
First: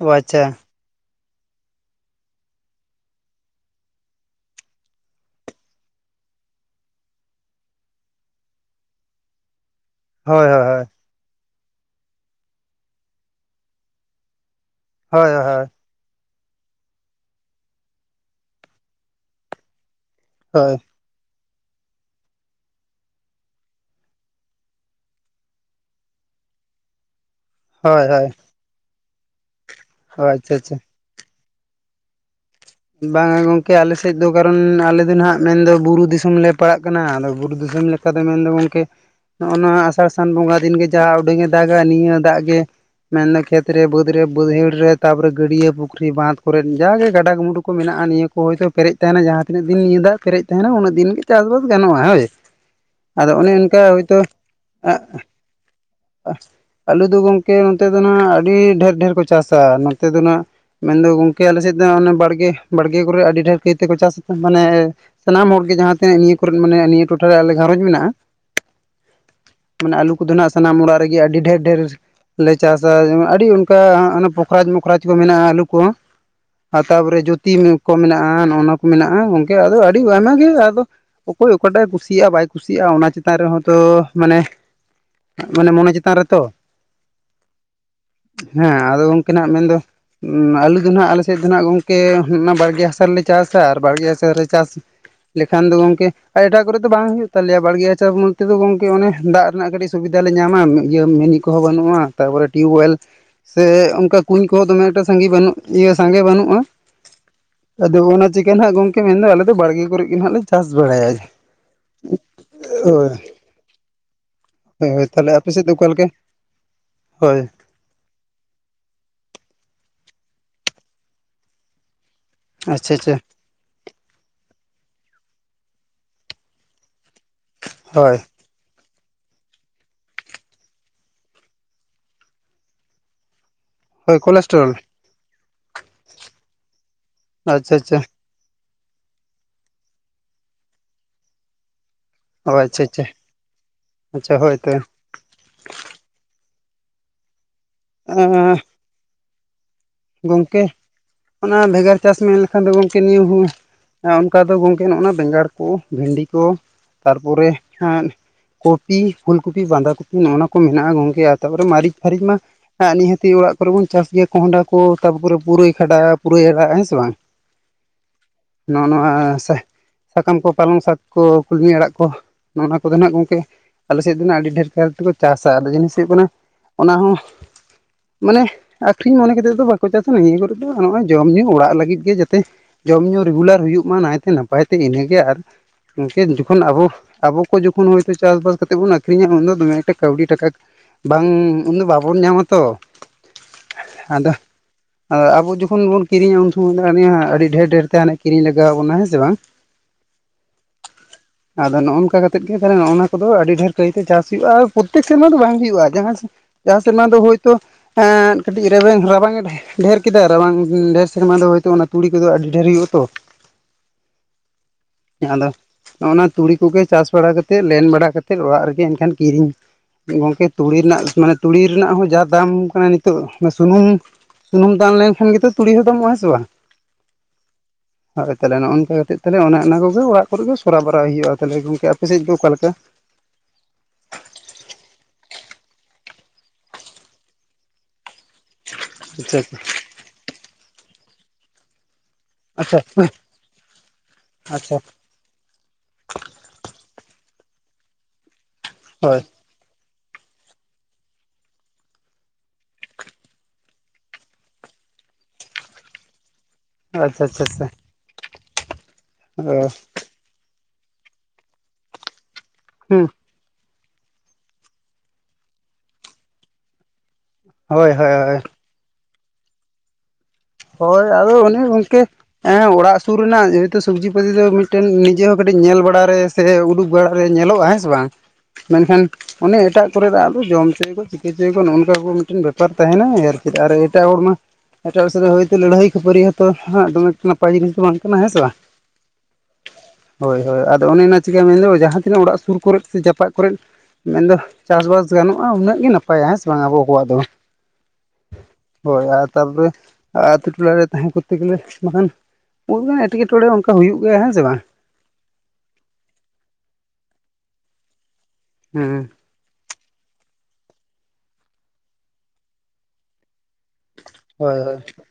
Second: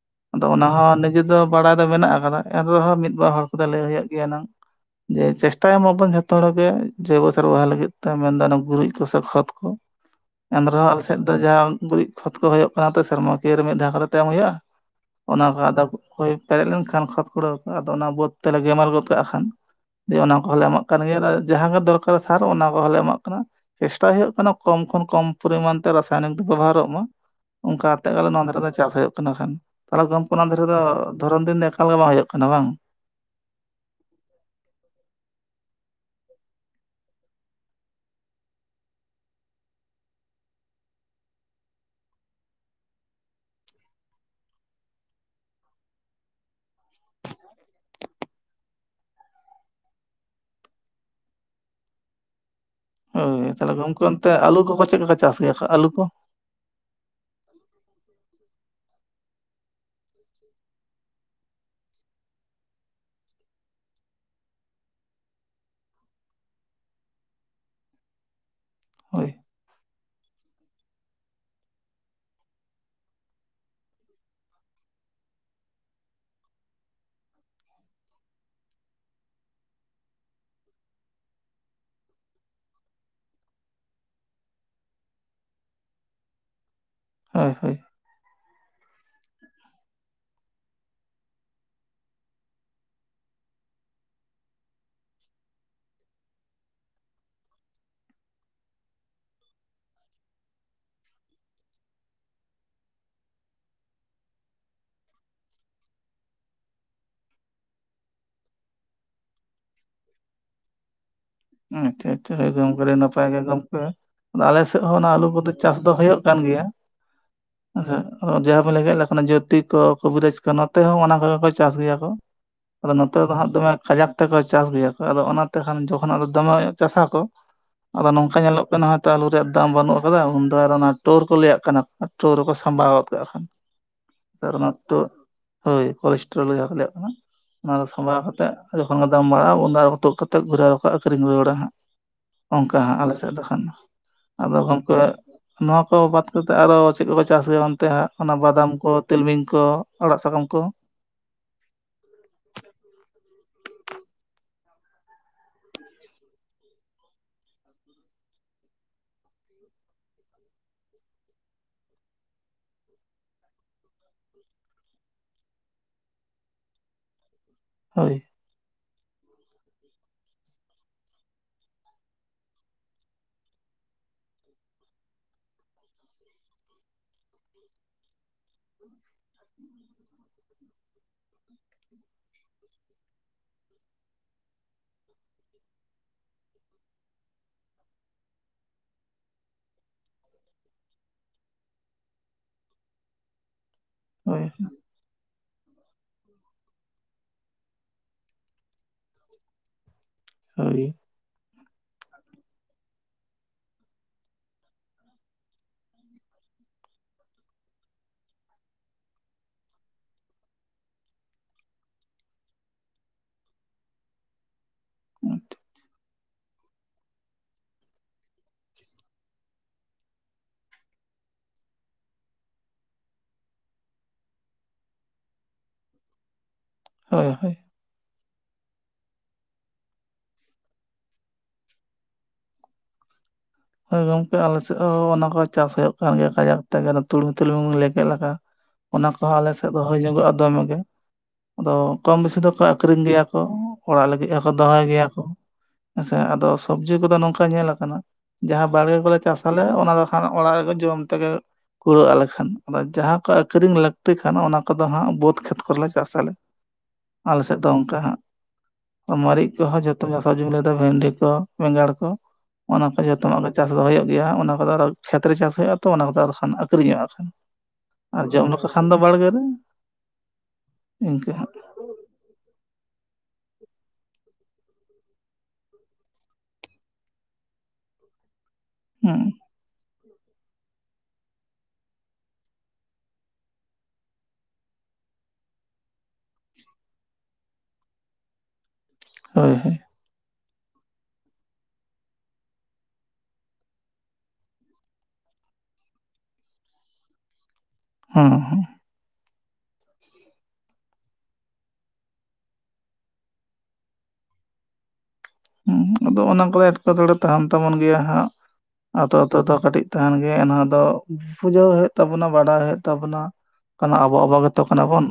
ᱚ ᱟᱪᱪᱷᱟ ᱟᱫᱚ ᱚᱱᱟ ᱦᱚᱸ ᱱᱤᱼᱼ ᱱᱤᱡᱮ ᱫᱚ ᱵᱟᱲᱟᱭ ᱫᱚ ᱢᱮᱱᱟᱜ ᱟᱠᱟᱫᱟ, ᱮᱱ ᱨᱮᱦᱚᱸ ᱢᱤᱫ ᱵᱟᱨ ᱦᱚᱲ ᱠᱚᱫᱚ ᱞᱟᱹᱭ ᱦᱩᱭᱩᱜ ᱜᱮᱭᱟ ᱱᱟᱝ ᱾ ᱡᱮ ᱪᱮᱥᱴᱟᱭ ᱢᱟᱵᱚᱱ ᱡᱷᱚᱛᱚ ᱦᱚᱲ ᱜᱮ ᱡᱳᱭᱵᱚ ᱥᱟᱨ ᱵᱮᱵᱷᱟᱨ ᱞᱟᱹᱜᱤᱫ ᱛᱮ, ᱢᱮᱱ ᱫᱚ ᱚᱱᱟ ᱜᱩᱨᱤᱡ ᱠᱚ ᱥᱮ ᱠᱷᱚᱛ ᱠᱚ ᱦᱳᱭ ᱾ ᱦᱳᱭ ᱮᱱ ᱦᱳᱭ ᱨᱮᱦᱚᱸ ᱟᱞᱮ ᱥᱮᱫ ᱫᱚ ᱡᱟᱦᱟᱸ ᱜᱩᱨᱤᱡ ᱠᱷᱚᱛ ᱠᱚ ᱦᱚᱭᱚᱜ ᱠᱟᱱᱟ, ᱛᱚ ᱥᱮᱨᱢᱟ ᱠᱤᱭᱟᱹ ᱨᱮ ᱢᱤᱫ ᱫᱷᱟᱣ ᱠᱟᱛᱮ ᱮᱢ ᱦᱩᱭᱩᱜ-ᱟ ᱾ ᱦᱳᱭ ᱚᱱᱟ ᱠᱚ ᱟᱫᱚ ᱦᱳᱭ ᱯᱮᱨᱮᱡ ᱞᱮᱱᱠᱷᱟᱱ ᱠᱷᱚᱛ ᱠᱩᱲᱟᱹᱣ ᱠᱟᱜ-ᱟ, ᱟᱫᱚ ᱚᱱᱟ ᱵᱟᱹᱫᱽ ᱛᱮᱞᱮ ᱜᱮᱢᱟᱞ ᱜᱚᱫ ᱠᱟᱜ-ᱟ ᱠᱷᱟᱱ ᱾ ᱡᱮ ᱚᱱᱟ ᱠᱚᱦᱚᱸ ᱞᱮ ᱦᱳᱭ ᱮᱢᱟᱜ ᱠᱟᱱ ᱜᱮᱭᱟ, ᱟᱨ ᱡᱟᱦᱟᱸ ᱜᱮ ᱫᱚᱨᱠᱟᱨᱟ ᱥᱟᱨ ᱚᱱᱟ ᱠᱚᱦᱚᱸ ᱞᱮ ᱮᱢᱟᱜ ᱠᱟᱱᱟ ᱾ ᱪᱮᱥᱴᱟᱭ ᱦᱩᱭᱩᱜ ᱠᱟᱱᱟ ᱠᱚᱢ ᱠᱷᱚᱱ ᱠᱚᱢ ᱯᱚᱨᱤᱢᱟᱱ ᱛᱮ ᱨᱟᱥᱟᱭᱚᱱᱤᱠ ᱫᱚ ᱵᱮᱵᱚᱦᱟᱨᱚᱜ ᱢᱟ ᱾ ᱚᱱᱠᱟ ᱦᱳᱭ ᱠᱟᱛᱮᱜ ᱜᱮ ᱟᱞᱮ ᱦᱳᱭ ᱱᱚᱣᱟ ᱫᱷᱟᱨᱮ ᱫᱚ ᱪᱟᱥ ᱦᱚᱭᱚᱜ ᱠᱟᱱᱟ ᱠᱷᱟᱱ, ᱛᱟᱦᱚᱞᱮ ᱦᱳᱭ ᱜᱚᱢᱠᱮ ᱚᱱᱟ ᱟᱪᱪᱷᱟ ᱫᱷᱟᱨᱮ ᱟᱪᱪᱷᱟ ᱫᱚᱼᱼ ᱫᱷᱚᱨᱚᱱ ᱫᱤᱱ ᱫᱚ ᱮᱠᱟᱞ ᱜᱮ ᱵᱟᱝ ᱦᱩᱭᱩᱜ ᱠᱟᱱᱟ ᱵᱟᱝ? ᱵᱟᱝᱟ ᱜᱚᱝᱠᱮ ᱟᱞᱮ ᱥᱮᱡ ᱫᱚ ᱠᱟᱨᱚᱱ, ᱟᱞᱮ ᱫᱚ ᱦᱟᱸᱜ ᱢᱮᱱ ᱫᱚ ᱵᱩᱨᱩ ᱫᱤᱥᱚᱢ ᱞᱮ ᱯᱟᱲᱟᱜ ᱠᱟᱱᱟ ᱾ ᱟᱫᱚ ᱵᱩᱨᱩ ᱫᱤᱥᱚᱢ ᱞᱮᱼᱼ ᱠᱟᱛᱮ ‌ᱢᱮᱱᱫᱚ ᱜᱚᱝᱠᱮ ᱱᱚᱜ-ᱚ ᱱᱚᱣᱟ ᱟᱥᱟᱲ ᱥᱟᱱ ᱵᱚᱸᱜᱟ ᱫᱤᱱ ᱜᱮ ᱡᱟ ᱩᱰᱟᱹᱝ ᱮ ᱫᱟᱜᱟ ᱱᱤᱭᱟᱹ ᱫᱟᱜ ᱜᱮᱼᱼ ᱢᱮᱱ ᱫᱚ ᱠᱷᱮᱛ ᱨᱮ ᱵᱟᱹᱫᱽ ᱨᱮ ᱵᱟᱹᱭᱦᱟᱹᱲ ᱨᱮ ᱛᱟᱨᱯᱚᱨᱮ ᱜᱟᱹᱰᱭᱟᱹ ᱯᱩᱠᱷᱨᱤ ᱵᱟᱸᱫᱽ ᱠᱚᱨᱮ ᱡᱟ ᱜᱮ ᱜᱟᱰᱟ ᱢᱩᱸᱰᱩᱼᱼ ᱠᱚ ᱢᱮᱱᱟᱜ-ᱟ ᱾ ᱱᱤᱭᱟᱹ ᱠᱚ ᱦᱳᱭᱛᱚ ᱯᱮᱨᱮᱡ ᱛᱟᱦᱮᱱᱟ ᱡᱟᱦᱟᱸ ᱛᱤᱱᱟᱹᱜ ᱫᱤᱱ ᱱᱤᱭᱟᱹ ᱫᱟᱜ ᱯᱮᱨᱮᱡ ᱛᱟᱦᱮᱱᱟ ᱩᱱᱟᱹᱜ ᱫᱤᱱ ᱜᱮ ᱪᱟᱥ-ᱵᱟᱥ ᱜᱟᱱᱚᱜ-ᱟ ᱦᱳᱭ ᱾ [unintelligible] ᱦᱳᱭ, ᱛᱟᱦᱚᱞᱮ ᱜᱚᱢᱠᱮ ᱚᱱᱛᱮ ᱟᱞᱩ ᱠᱚᱠᱚ ᱪᱮᱫ ᱞᱮᱠᱟ ᱠᱚ ᱪᱟᱥ ᱜᱮᱭᱟ ᱠᱷᱟᱡ ᱟᱹᱞᱩ ᱠᱚ? ᱟᱦ, ᱟᱹᱞᱩ ᱫᱚ ᱜᱚᱝᱠᱮ ᱚᱱᱛᱮ ᱫᱚ ᱱᱟᱦᱟᱸᱜ ᱟᱹᱰᱤ ᱰᱷᱮᱨ ᱰᱷᱮᱨ ᱠᱚ ᱪᱟᱥᱟ ᱾ ᱱᱚᱛᱮ ᱫᱚ ᱱᱟᱜ ᱢᱮᱱ ᱫᱚ ᱜᱚᱝᱠᱮ ᱟᱞᱮ ᱥᱮᱡ ᱫᱚ ᱚᱱᱮ ᱵᱟᱲᱜᱮ, ᱵᱟᱲᱜᱮ ᱠᱚᱨᱮ ᱟᱹᱰᱤ ᱰᱷᱮᱨ ᱠᱟᱭᱛᱮ ᱠᱚ ᱪᱟᱥᱟ ᱛᱚ ᱢᱟᱱᱮ ᱥᱟᱱᱟᱢ ᱦᱚᱲ ᱜᱮ ᱡᱟᱦᱟᱸ ᱛᱤᱱᱟᱹᱜ ᱱᱤᱭᱟᱹ ᱠᱚᱨᱮᱱ ᱢᱟᱱᱮ ᱱᱤᱭᱟᱹ ᱴᱚᱴᱷᱟ ᱨᱮ ᱟᱞᱮ ᱜᱷᱟᱨᱚᱸᱡᱽ ᱢᱮᱱᱟᱜ-ᱟ ᱾ ᱦᱳᱭ ᱾ ᱢᱟᱱᱮ ᱟᱞᱩ ᱠᱚᱫᱚ ᱱᱟᱦᱟᱸᱜ ᱥᱟᱱᱟᱢ ᱚᱲᱟᱜ ᱨᱮᱜᱮ ᱟᱰᱤ ᱰᱷᱮᱨ ᱰᱷᱮᱨᱼᱼ ᱞᱮ ᱪᱟᱥᱟ ᱾ ᱡᱮᱢᱚᱱ ᱟᱹᱰᱤ ᱚᱱᱠᱟ ᱟᱸ ᱯᱚᱠᱷᱨᱟᱪ ᱢᱚᱠᱨᱟᱪ ᱠᱚ ᱢᱮᱱᱟᱜ-ᱟ ᱟᱹᱞᱩ ᱠᱚ ᱦᱚᱸ᱾ ᱟᱨ ᱛᱟᱨᱯᱚᱨᱮ ᱡᱩᱛᱤ ᱠᱚ ᱢᱮᱱᱟᱜ-ᱟ, ᱱᱚᱜ-ᱚ ᱱᱚᱶᱟ ᱠᱚ ᱢᱮᱱᱟᱜ-ᱟ ᱾ ᱜᱚᱝᱠᱮ ᱟᱫᱚ ᱟᱹᱰᱤ ᱟᱭᱢᱟ ᱜᱮ ᱟᱫᱚᱼᱼ ᱚᱠᱚᱭ ᱚᱠᱟᱴᱟᱜ ᱮ ᱠᱩᱥᱤᱭᱟᱜ-ᱟ ᱵᱟᱭ ᱠᱩᱥᱤᱭᱟᱜ-ᱟ ᱚᱱᱟ ᱪᱮᱛᱟᱱ ᱨᱮᱦᱚᱸ ᱛᱚ ᱢᱟᱱᱮ ᱢᱟᱱᱮ ᱢᱚᱱᱮ ᱪᱮᱛᱟᱱ ᱨᱮ ᱛᱚ ᱾ ᱦᱚᱭ ᱦᱚᱭ ᱾ ᱦᱮᱸ, ᱟᱫᱚ ᱜᱚᱝᱠᱮ ᱱᱟᱦᱟᱸᱜ ᱢᱮᱱ ᱫᱚ ᱩᱢ, ᱟᱞᱩ ᱫᱚ ᱱᱟᱦᱟᱸᱜ ᱟᱞᱮ ᱥᱮᱡ ᱫᱚ ᱦᱟᱸᱜ ᱜᱚᱝᱠᱮ ᱦᱚᱸᱜ-ᱚ ᱱᱟ ᱵᱟᱲᱜᱮ ᱦᱟᱥᱟ ᱨᱮᱞᱮ ᱪᱟᱥᱟ ᱟᱨ ᱵᱟᱲᱜᱮ ᱦᱟᱥᱟ ᱨᱮ ᱪᱟᱥ ᱞᱮᱠᱷᱟᱱ ᱫᱚ ᱜᱚᱝᱠᱮ ᱟᱨ ᱮᱴᱟᱜ ᱠᱚᱨᱮ ᱫᱚ ᱵᱟᱝ ᱦᱩᱭᱩᱜ ᱛᱟᱞᱮᱭᱟ ᱾ ᱵᱟᱲᱜᱮ ᱟᱪᱟᱨ ᱵᱩᱞᱛᱮ ᱫᱚ ᱜᱚᱝᱠᱮ ᱚᱱᱮ ᱫᱟᱜ ᱨᱮᱱᱟᱜ ᱠᱟᱹᱴᱤᱡ ᱥᱩᱵᱤᱫᱟ ᱞᱮ ᱧᱟᱢᱟ ᱾ ᱩᱢ ᱤᱭᱟᱹ ᱢᱤᱱᱤ ᱠᱚᱦᱚᱸ ᱵᱟᱹᱱᱩᱜ-ᱟ ᱛᱟᱨᱯᱚᱨᱮ ᱴᱤᱭᱩᱵᱽᱭᱮᱞ ᱥᱮ ᱚᱱᱠᱟ ᱠᱩᱧ ᱠᱚᱦᱚᱸ ᱫᱚᱢᱮ ᱮᱠᱴᱟ ᱥᱟᱸᱜᱮ ᱵᱟᱹᱱᱩᱜ, ᱤᱭᱟᱹ ᱥᱟᱸᱜᱮ ᱵᱟᱹᱱᱩᱜᱼᱟ ᱾ ᱟᱫᱚ ᱚᱱᱟ ᱪᱤᱠᱟᱹ ᱦᱟᱜ ᱜᱚᱝᱠᱮ ᱢᱮᱱ ᱫᱚ ᱟᱞᱮ ᱫᱚ ᱵᱟᱲᱜᱮ ᱠᱚᱨᱮ ᱜᱮ ᱦᱟᱜ ᱞᱮ ᱪᱟᱥ ᱵᱟᱲᱟᱭᱼᱟ ᱾ ᱟᱪᱪᱷᱟ ᱟᱪᱪᱷᱟ, ᱦᱳᱭ [unintelligible] ᱱᱟᱯᱟᱭ ᱜᱮ ᱜᱚᱝᱠᱮ ᱾ ᱟᱫᱚ ᱟᱞᱮ ᱥᱮᱫ ᱦᱚ ᱦᱳᱭ ᱚᱱᱟ ᱟᱞᱩ ᱛᱟᱦᱚᱞᱮ ᱠᱚᱫᱚ ᱟᱯᱮ ᱥᱮᱫ ᱪᱟᱥ ᱚᱠᱟ ᱫᱚ ᱞᱮᱠᱟ ᱦᱩᱭᱩᱜ ᱠᱟᱱ ᱜᱮᱭᱟ ᱦᱳᱭ ᱾ ᱦᱮᱸ ᱥᱮ, ᱟᱫᱚ ᱡᱟᱦᱟ ᱵᱤᱱ ᱞᱟᱹᱭ ᱠᱮᱫ [unintelligible] ᱡᱟᱹᱛᱤ ᱠᱚ ᱠᱩᱵᱤᱨᱡᱽ ᱠᱚ ᱱᱚᱛᱮ ᱦᱚᱸ ᱚᱱᱟ ᱠᱚ ᱜᱮ ᱠᱚ ᱪᱟᱥ ᱜᱮᱭᱟ ᱠᱚ ᱾ ᱟᱫᱚ ᱟᱪᱪᱷᱟ ᱟᱪᱪᱷᱟ ᱱᱚᱛᱮ ᱫᱚ ᱦᱟᱸᱜ ᱫᱚᱢᱮ ᱠᱟᱡᱟᱠ ᱛᱮᱠᱚ ᱪᱟᱥ ᱜᱮᱭᱟ ᱠᱚ, ᱟᱫᱚ ᱚᱱᱟᱛᱮ ᱠᱷᱟᱱ ᱡᱚᱠᱷ ᱚᱱ ᱦᱟᱜ ᱫᱚᱢᱮ ᱪᱟᱥ ᱟᱠᱚ ᱟᱫᱚ ᱦᱳᱭ ᱱᱚᱝᱠᱟ ᱧᱮᱞᱚᱜ ᱠᱟᱱᱟ ᱟᱹᱞᱩ ᱨᱮᱭᱟᱜ ᱫᱟᱢ ᱵᱟᱹᱱᱩᱜ ᱟᱠᱟᱫᱟ, ᱩᱱᱫᱚ ᱟᱨ ᱚᱱᱟ ᱴᱳᱨ ᱠᱚ ᱞᱟᱹᱭᱟᱜ ᱠᱟᱱᱟ, ᱴᱳᱨ ᱨᱮᱠᱚ ᱥᱟᱢᱵᱟᱣ ᱜᱚᱫ ᱠᱟᱜ-ᱟ ᱠᱷᱟᱱ ᱾ ᱦᱳᱭ ᱠᱳᱞᱮᱥᱴᱨᱚᱞ [unintelligible] ᱦᱳᱭ, ᱠᱚᱞᱮᱥᱴᱨᱳᱞ ᱡᱟᱦᱟ ᱠᱚ ᱞᱟᱹᱭᱟᱜ ᱠᱟᱱᱟ, ᱚᱱᱟ ᱟᱪᱪᱷᱟ ᱫᱚ ᱟᱪᱪᱷᱟ ᱥᱟᱸᱵᱟᱣ ᱠᱟᱛᱮᱫ ᱡᱚᱠᱷᱚᱱ ᱜᱮ ᱫᱟᱢ ᱵᱟᱲᱦᱟᱜᱼᱟ ᱩᱱ ᱫᱚ [unintelligible] ᱛᱩᱫ ᱠᱟᱛᱮᱫ ᱜᱷᱩᱨᱤ ᱟᱨᱦᱚ ᱠᱚ ᱟᱹᱠᱷᱨᱤᱧ ᱨᱩᱣᱟᱹᱲᱟ ᱦᱟᱸᱜ ᱾ ᱚ ᱚᱱᱠᱟ ᱟᱪᱪᱷᱟ ᱦᱟᱜ ᱟᱪᱪᱷᱟ ᱟᱞᱮ ᱥᱮᱫ ᱫᱚ ᱠᱷᱟᱱ, ᱟᱪᱪᱷᱟ ᱦᱳᱭ ᱟᱫᱚ ᱛᱚ ᱜᱚᱝᱠᱮ ᱱᱚᱣᱟ ᱠᱚ ᱵᱟᱫ ᱠᱟᱛᱮᱫ ᱟᱨᱚ ᱪᱮᱫ ᱠᱚᱯᱮ ᱪᱟᱥ ᱜᱮᱭᱟ, ᱚᱱᱛᱮ ᱦᱟᱸᱜ ᱚᱱᱟ ᱮᱸ ᱵᱟᱫᱟᱢ ᱠᱚ ᱛᱤᱞᱢᱤᱧ ᱠᱚ ᱾ ᱜᱚᱝᱠᱮ ᱚᱱᱟ ᱵᱷᱮᱜᱟᱨ ᱪᱟᱥ ᱢᱮᱱ ᱞᱮᱠᱷᱟᱱ ᱫᱚ ᱜᱚᱝᱠᱮ ᱱᱤᱭᱟᱹ ᱦᱚᱸ ᱚᱱᱠᱟ ᱫᱚ ᱜᱚᱝᱠᱮ ᱱᱚᱜ-ᱚ ᱱᱟ ᱵᱮᱸᱜᱟᱲ ᱠᱚ ᱵᱷᱮᱱᱰᱤ ᱠᱚ ᱛᱟᱨᱯᱚᱨᱮ ᱦᱟᱜ ᱠᱷᱟᱱ ᱠᱚᱯᱤ, ᱯᱷᱩᱞ ᱠᱚᱯᱤ, ᱵᱟᱸᱫᱷᱟ ᱠᱚᱯᱤ ᱱᱚᱜ ᱱᱚᱣᱟ ᱠᱚ ᱢᱮᱱᱟᱜᱼᱟ ᱜᱚᱝᱠᱮ ᱾ ᱛᱟᱨᱯᱚᱨᱮ ᱢᱟᱨᱤᱡ ᱯᱷᱟᱹᱨᱤᱪ ᱢᱟ ᱱᱤᱦᱟᱹᱛ ᱜᱮ ᱚᱲᱟᱜ ᱠᱚᱨᱮ ᱵᱚᱱ ᱪᱟᱥ ᱜᱮᱭᱟ ᱠᱚᱸᱦᱰᱟ ᱠᱚ, ᱛᱟᱯᱚᱨᱮ ᱯᱩᱨᱟᱹᱭ ᱠᱷᱟᱰᱟ, ᱯᱩᱨᱟᱹᱭ ᱟᱲᱟᱜ ᱦᱮᱸ ᱥᱮ ᱵᱟᱝ ᱾ ᱦᱳᱭ ᱾ ᱱᱚᱜᱼᱚ ᱱᱚᱣᱟ ᱦᱮᱸ ᱥᱮ ᱾ ᱥᱟᱠᱟᱢ ᱠᱚ ᱯᱟᱞᱚᱝ ᱥᱟᱠ ᱠᱚ ᱠᱩᱞᱢᱤ ᱟᱲᱟᱜ ᱠᱚ, ᱱᱚᱜᱼᱱᱟ ᱠᱚᱫᱚ ᱦᱟᱜ ᱜᱚᱝᱠᱮ ᱟᱞᱮ ᱥᱮᱫ ᱫᱚ ᱦᱟᱜ ᱟᱹᱰᱤ ᱰᱷᱮᱨ ᱠᱟᱨ ᱛᱮᱠᱚ ᱪᱟᱥᱟ ᱾ ᱟᱫᱚ ᱡᱤᱱᱤᱥ ᱦᱩᱭᱩᱜ ᱠᱟᱱᱟ, ᱚᱱᱟ ᱦᱚᱸ ᱢᱟᱹᱱᱮ ᱟᱠᱷᱨᱤᱧ ᱢᱚᱱᱮ ᱠᱟᱹᱛᱮ ᱫᱚ ᱵᱟᱹᱠᱚ ᱪᱟᱥᱟᱹ ᱱᱤᱭᱟᱹ ᱠᱚᱨᱮ ᱫᱚ ᱱᱚᱜᱼᱚᱭ ᱡᱚᱢ ᱧᱩ ᱚᱲᱟᱜ ᱞᱟᱹᱜᱤᱫ ᱜᱮ ᱡᱟᱛᱮ ᱡᱚᱢ ᱧᱩ ᱨᱮᱜᱩᱞᱟᱨ ᱦᱩᱭᱩᱜ ᱢᱟ ᱱᱟᱭᱛᱮ ᱱᱟᱯᱟᱭ ᱛᱮ ᱤᱱᱟᱹᱜᱮ ᱟᱨ ᱩᱱᱠᱷᱮᱡ ᱡᱚᱠᱷᱚᱱ ᱟᱵᱚ ᱟᱵᱚ ᱠᱚ ᱡᱚᱠᱷᱚᱱ ᱦᱚᱭᱛᱳ ᱪᱟᱥᱹᱵᱟᱥ ᱠᱟ ᱠᱟᱛᱮᱫ ᱵᱚᱱ ᱟᱠᱷᱨᱤᱧᱟ ᱩᱱ ᱫᱚ ᱫᱚᱢᱮ ᱮᱠᱴᱟ ᱠᱟᱹᱣᱰᱤ ᱴᱟᱠᱟ ᱵᱟᱝ ᱩᱱᱤ ᱵᱟᱹᱵᱚᱱ ᱧᱟᱢᱟᱹ ᱛᱚ ᱟᱫᱚ ᱦᱳᱭ ᱟᱨ ᱟᱵᱚ ᱡᱚᱠᱷᱚᱱ ᱵᱚᱱ ᱠᱤᱨᱤᱸᱧᱟ ᱩᱱ ᱥᱚᱢᱚᱭ ᱫᱚ ᱱᱤᱭᱟᱹ ᱟᱹᱰᱤ ᱰᱷᱮᱨ ᱰᱷᱮᱨ ᱛᱮ ᱦᱟᱱᱮ ᱠᱤᱨᱤᱸᱧ ᱞᱟᱜᱟᱣᱟ ᱵᱚᱱᱟ ᱦᱮᱸ ᱥᱮ ᱥᱮ ᱵᱟᱝᱹ ᱦᱳᱭ [inaudible] ᱟᱫᱚ ᱱᱚᱜᱼᱚ ᱱᱚᱝᱠᱟ ᱠᱟᱛᱮ ᱜᱮ ᱱᱚ ᱱᱚᱭᱱᱟ ᱠᱚᱫᱚ ᱟᱹᱰᱤ ᱰᱷᱮᱨ ᱠᱟᱭᱛᱮ ᱪᱟᱥ ᱦᱩᱭᱩᱜᱼᱟ ᱯᱨᱚᱛᱮᱠ ᱥᱮᱨᱢᱟ ᱫᱚ ᱵᱟᱝ ᱦᱩᱭᱩᱜᱼᱟ᱾ ᱡᱟᱦᱟᱸ ᱛᱤᱥ ᱡᱟᱦᱟᱸ ᱥᱮᱨᱢᱟ ᱫᱚ ᱦᱳᱭᱛᱳ ᱮᱸ ᱠᱟᱹᱴᱤᱡ ᱨᱮᱸᱵᱮᱝ ᱨᱟᱵᱟᱝ ᱰᱮ ᱰᱷᱮᱨ ᱠᱮᱫᱟᱭ ᱨᱟᱵᱟᱝ ᱰᱷᱮᱨ ᱥᱮᱨᱢᱟ ᱫᱚ ᱦᱳᱭᱛᱳ ᱚᱱᱟ ᱛᱩᱲᱤ ᱠᱚᱫᱚ ᱟᱹᱰᱤ ᱰᱷᱮᱨ ᱜᱮ ᱦᱩᱭᱩᱜ ᱟᱛᱚ [inaudible] ᱦᱮᱸ ᱟᱫᱚ ᱱᱚᱭᱱᱟ ᱛᱩᱲᱤ ᱠᱚ ᱜᱮ ᱪᱟᱥ ᱵᱟᱲᱟ ᱠᱟᱛᱮᱫ ᱞᱮᱱ ᱵᱟᱲᱟ ᱠᱟᱛᱮᱫ ᱚᱲᱟᱜ ᱨᱮ ᱜᱮ ᱮᱱᱠᱷᱟᱱ ᱠᱤᱨᱤᱧ ᱜᱚᱝᱠᱮ ᱛᱩᱲᱤ ᱨᱮᱱᱟᱜ ᱢᱟᱱᱮ ᱛᱩᱲᱤ ᱨᱮᱱᱟᱜ ᱦᱚᱸ ᱡᱟᱦᱟᱸᱫᱟᱢ ᱠᱟᱱᱟ ᱱᱤᱛᱚᱜ ᱢᱟᱱᱮ ᱥᱩᱱᱩᱢ ᱥᱩᱱᱩᱢ ᱫᱟᱱ ᱞᱮᱱ ᱠᱷᱟᱱ ᱜᱮᱛᱚ ᱛᱩᱲᱤ ᱦᱚᱸᱫᱟᱢᱚᱜ ᱦᱮᱸ ᱥᱮ ᱵᱟᱝ ᱦᱳᱭ ᱦᱳᱭ [inaudible] ᱛᱟᱦᱞᱮ ᱱᱚᱭᱱᱚᱝᱠᱟ ᱠᱟᱛᱮᱜ ᱛᱟᱦᱞᱮ ᱚᱱᱮ ᱚᱱᱟ ᱠᱚ ᱜᱮ ᱚᱲᱟᱜ ᱠᱚ ᱨᱮ ᱜᱮ ᱥᱚᱨᱟᱵᱟᱨᱟᱭ ᱦᱩᱭᱩᱜᱼᱟ ᱛᱟᱦᱚᱞᱮ ᱜᱚᱝᱠᱮ ᱟᱯᱮ ᱥᱮᱫ ᱫᱚ ᱚᱠᱟ ᱞᱮᱠᱟ ᱦᱚᱭ ᱜᱚᱝᱠᱮ ᱟᱞᱮ ᱥᱮᱫ ᱦᱚᱸ ᱚᱱᱟ ᱠᱚ ᱪᱟᱥ ᱦᱩᱭᱩᱜ ᱠᱟᱱ ᱜᱮᱭᱟ ᱠᱟᱡᱟᱠ ᱛᱮ ᱜᱮ ᱛᱩᱲᱢᱤ ᱛᱩᱞᱤᱢᱤ ᱞᱮ ᱠᱮᱫ ᱞᱮᱠᱟ᱾ ᱚᱱᱟ ᱠᱚᱦᱚᱸ ᱟᱪᱪᱷᱟ ᱟᱞᱮ ᱟᱪᱪᱷᱟ ᱥᱮᱫ ᱫᱚ ᱦᱩᱭ ᱧᱚᱜᱚᱜᱼᱟ ᱫᱚᱢᱮ ᱜᱮ ᱟᱫᱚ ᱠᱚᱢ ᱵᱮᱥᱤ ᱫᱚ ᱠᱚ ᱟᱪᱪᱷᱟ ᱟᱠᱷᱨᱤᱧ ᱜᱮᱭᱟ ᱠᱚ ᱚᱲᱟᱜ ᱞᱟᱜᱤᱫ ᱟᱨ ᱠᱚ ᱟᱪᱪᱷᱟ ᱫᱚᱦᱚᱭ ᱜᱮᱭᱟ ᱠᱚ ᱦᱮᱸᱥᱮ ᱟᱫᱚ ᱥᱚᱵᱽᱡᱤ ᱠᱚᱫᱚ ᱱᱚᱝᱠᱟ ᱧᱮᱞ ᱟᱠᱟᱱᱟ ᱡᱟᱦᱟᱸ ᱵᱟᱲᱜᱮ ᱠᱚᱞᱮ ᱦᱳᱭ ᱪᱟᱥ ᱛᱟᱦᱞᱮ ᱚᱱᱟ ᱫᱚ ᱠᱷᱟᱱ ᱚᱲᱟᱜ ᱨᱮ ᱜᱮ ᱡᱚᱢ ᱛᱮ ᱜᱮ ᱠᱩᱲᱟᱹᱜ ᱟᱞᱮᱠᱷᱟᱱ ᱟᱫᱚ ᱡᱟᱦᱟᱸ ᱠᱚ ᱟᱠᱷᱨᱤᱧ ᱞᱟᱠᱛᱤ ᱠᱷᱟᱱ ᱚᱱᱟ ᱠᱚᱫᱚ ᱦᱟᱸᱜ ᱵᱟᱹᱫᱽ ᱠᱷᱮᱛ ᱠᱚᱨᱮ ᱞᱮ ᱪᱟᱥᱟ ᱞᱮ᱾ [inaudible] ᱟᱞᱮ ᱟᱪᱪᱷᱟ ᱥᱮᱫ ᱫᱚ ᱟᱪᱪᱷᱟ ᱚᱝᱠᱟ ᱦᱟᱸᱜ ᱢᱟᱨᱤᱜ ᱚ ᱠᱚᱦᱚᱸ ᱡᱚᱛᱚ ᱜᱮ ᱦᱚᱡ ᱢᱩᱞᱟᱹᱫᱚ ᱵᱷᱮᱱᱰᱤ ᱠᱚ ᱵᱮᱸᱜᱟᱲ ᱠᱚ ᱚᱱᱟ ᱠᱚ ᱦᱩᱸ ᱡᱚᱛᱚᱢᱟᱜ ᱜᱮ ᱪᱟᱥ ᱫᱚ ᱦᱩᱭᱩᱜ ᱜᱮᱭᱟ ᱚᱱᱟ ᱠᱚᱫᱚ ᱟᱨ ᱠᱷᱮᱛ ᱨᱮ ᱪᱟᱥ ᱦᱩᱭᱩᱜᱼᱟ ᱛᱚ ᱚᱱᱟ ᱠᱚᱫᱚ ᱥᱟᱱ ᱟᱠᱷᱨᱤᱧᱚᱜᱼᱟ ᱥᱟᱱ ᱦᱳᱭ ᱦᱳᱭ ᱟᱨ ᱦᱳᱭ ᱡᱚᱢ ᱥᱚᱥᱟᱱ ᱫᱚ ᱵᱟᱲᱜᱮ ᱨᱮ ᱦᱳᱭ ᱤᱱᱠᱟᱹ ᱟᱫᱚ ᱦᱟᱸᱜ ᱚᱱᱮ ᱜᱚᱝᱠᱮ ᱦᱮᱸ ᱚᱲᱟᱜ ᱥᱩᱨ ᱨᱮᱱᱟᱜ ᱡᱮᱦᱮᱛᱩ ᱥᱚᱵᱽᱡᱤ ᱯᱟᱹᱛᱤ ᱫᱚ ᱢᱤᱫᱴᱮᱱ ᱱᱤᱡᱮ ᱦᱚᱸ ᱠᱟᱹᱴᱤᱡ ᱧᱮᱞ ᱵᱟᱲᱟ ᱨᱮ ᱥᱮ ᱩᱰᱩᱠ ᱵᱟᱲᱟᱜ ᱨᱮ ᱧᱮᱞᱚᱜᱼᱟ ᱦᱮᱸ ᱥᱮ ᱵᱟᱝ ᱢᱮᱱᱠᱷᱟᱱ ᱦᱩᱸ ᱚᱱᱮ ᱮᱴᱟᱜ ᱯᱚᱨᱮᱨ ᱨᱟᱜ ᱫᱚ ᱡᱚᱢ ᱦᱚᱪᱚᱭᱟᱠᱚ ᱪᱤᱠᱟᱹ ᱪᱚᱭᱟᱠᱚ ᱱᱚᱜᱼᱚ ᱱᱚᱝᱠᱟ ᱠᱚ ᱢᱤᱫᱴᱮᱱ ᱵᱮᱯᱟᱨ ᱛᱟᱦᱮᱱᱟᱭ ᱟᱨ ᱪᱮᱫ ᱟᱨ ᱮᱴᱟᱜ ᱦᱚᱲ ᱢᱟ ᱮᱴᱟᱜ ᱦᱚᱲ ᱥᱟᱸᱣ ᱛᱮ ᱦᱳᱭᱛᱳ ᱞᱟᱹᱲᱦᱟᱹᱭ ᱠᱷᱟᱹᱯᱟᱹᱨᱤ ᱦᱚᱸᱛᱚ ᱦᱟᱸᱜ ᱫᱚᱢᱮ ᱱᱟᱯᱟᱭ ᱡᱤᱱᱤᱥ ᱫᱚ ᱵᱟᱝ ᱠᱟᱱᱟ ᱦᱮᱸ ᱥᱮ ᱵᱟᱝ ᱦᱳᱭ ᱦᱮᱸ ᱦᱳᱭ ᱦᱳᱭ ᱟᱫᱚ ᱚᱱᱮ ᱚᱱᱟ ᱪᱤᱠᱟᱹᱭᱟᱭ ᱢᱮᱱᱫᱚ ᱡᱟᱦᱟᱸ ᱛᱤᱱᱟᱹᱜ ᱚᱲᱟᱜ ᱥᱩᱨ ᱠᱚᱨᱮᱜ ᱥᱮ ᱡᱟᱯᱟᱜ ᱠᱚᱨᱮᱜ ᱢᱮᱱ ᱫᱚ ᱪᱟᱥ ᱵᱟᱥ ᱜᱟᱱᱚᱜᱼᱟ ᱩᱱᱟᱹᱜ ᱜᱮ ᱱᱟᱯᱟᱭᱟ ᱦᱮᱸ ᱥᱮ ᱵᱟᱝ ᱟᱵᱚ ᱟᱠᱚᱣᱟᱜ ᱫᱚ᱾ ᱦᱩᱸᱦᱩᱸ ᱦᱳᱭ ᱟᱨ ᱛᱟᱨᱯᱚᱨᱮ ᱟᱛᱳ ᱴᱚᱞᱟᱨᱮ ᱛᱟᱦᱮᱸ ᱠᱚᱛᱮ ᱜᱮᱞᱮ ᱵᱟᱠᱷᱟᱱ ᱩᱱᱟᱹᱜ ᱮᱴᱠᱮᱴᱚᱬᱮ ᱚᱱᱠᱟ ᱦᱩᱭᱩᱜ ᱜᱮᱭᱟ ᱦᱮᱸ ᱥᱮ ᱵᱟᱝ ᱦᱩᱸ ᱟᱫᱚ ᱚᱱᱟ ᱠᱚᱫᱚ ᱮᱴᱠᱮᱴᱚᱬᱮ ᱛᱟᱦᱮᱱ ᱛᱟᱵᱚᱱ ᱜᱮᱭᱟ ᱦᱟᱸᱜ ᱦᱮᱸ ᱟᱫᱚ ᱚᱠᱛᱚ ᱫᱚ ᱠᱟᱹᱴᱤᱡ ᱛᱟᱦᱮᱱ ᱜᱮ ᱮᱱ ᱦᱚ ᱫᱚ ᱯᱩᱡᱟᱹᱣ ᱦᱩᱭᱩᱜ ᱛᱟᱵᱚᱱᱟ ᱵᱟᱰᱟᱭ ᱦᱩᱭᱩᱜ ᱛᱟᱵᱚᱱᱟ᱾ ᱠᱟᱱᱟ ᱟᱵᱚ ᱟᱵᱚ ᱦᱳᱭ ᱜᱮᱛᱚ ᱦᱳᱭ ᱠᱟᱱᱟ ᱵᱚᱱ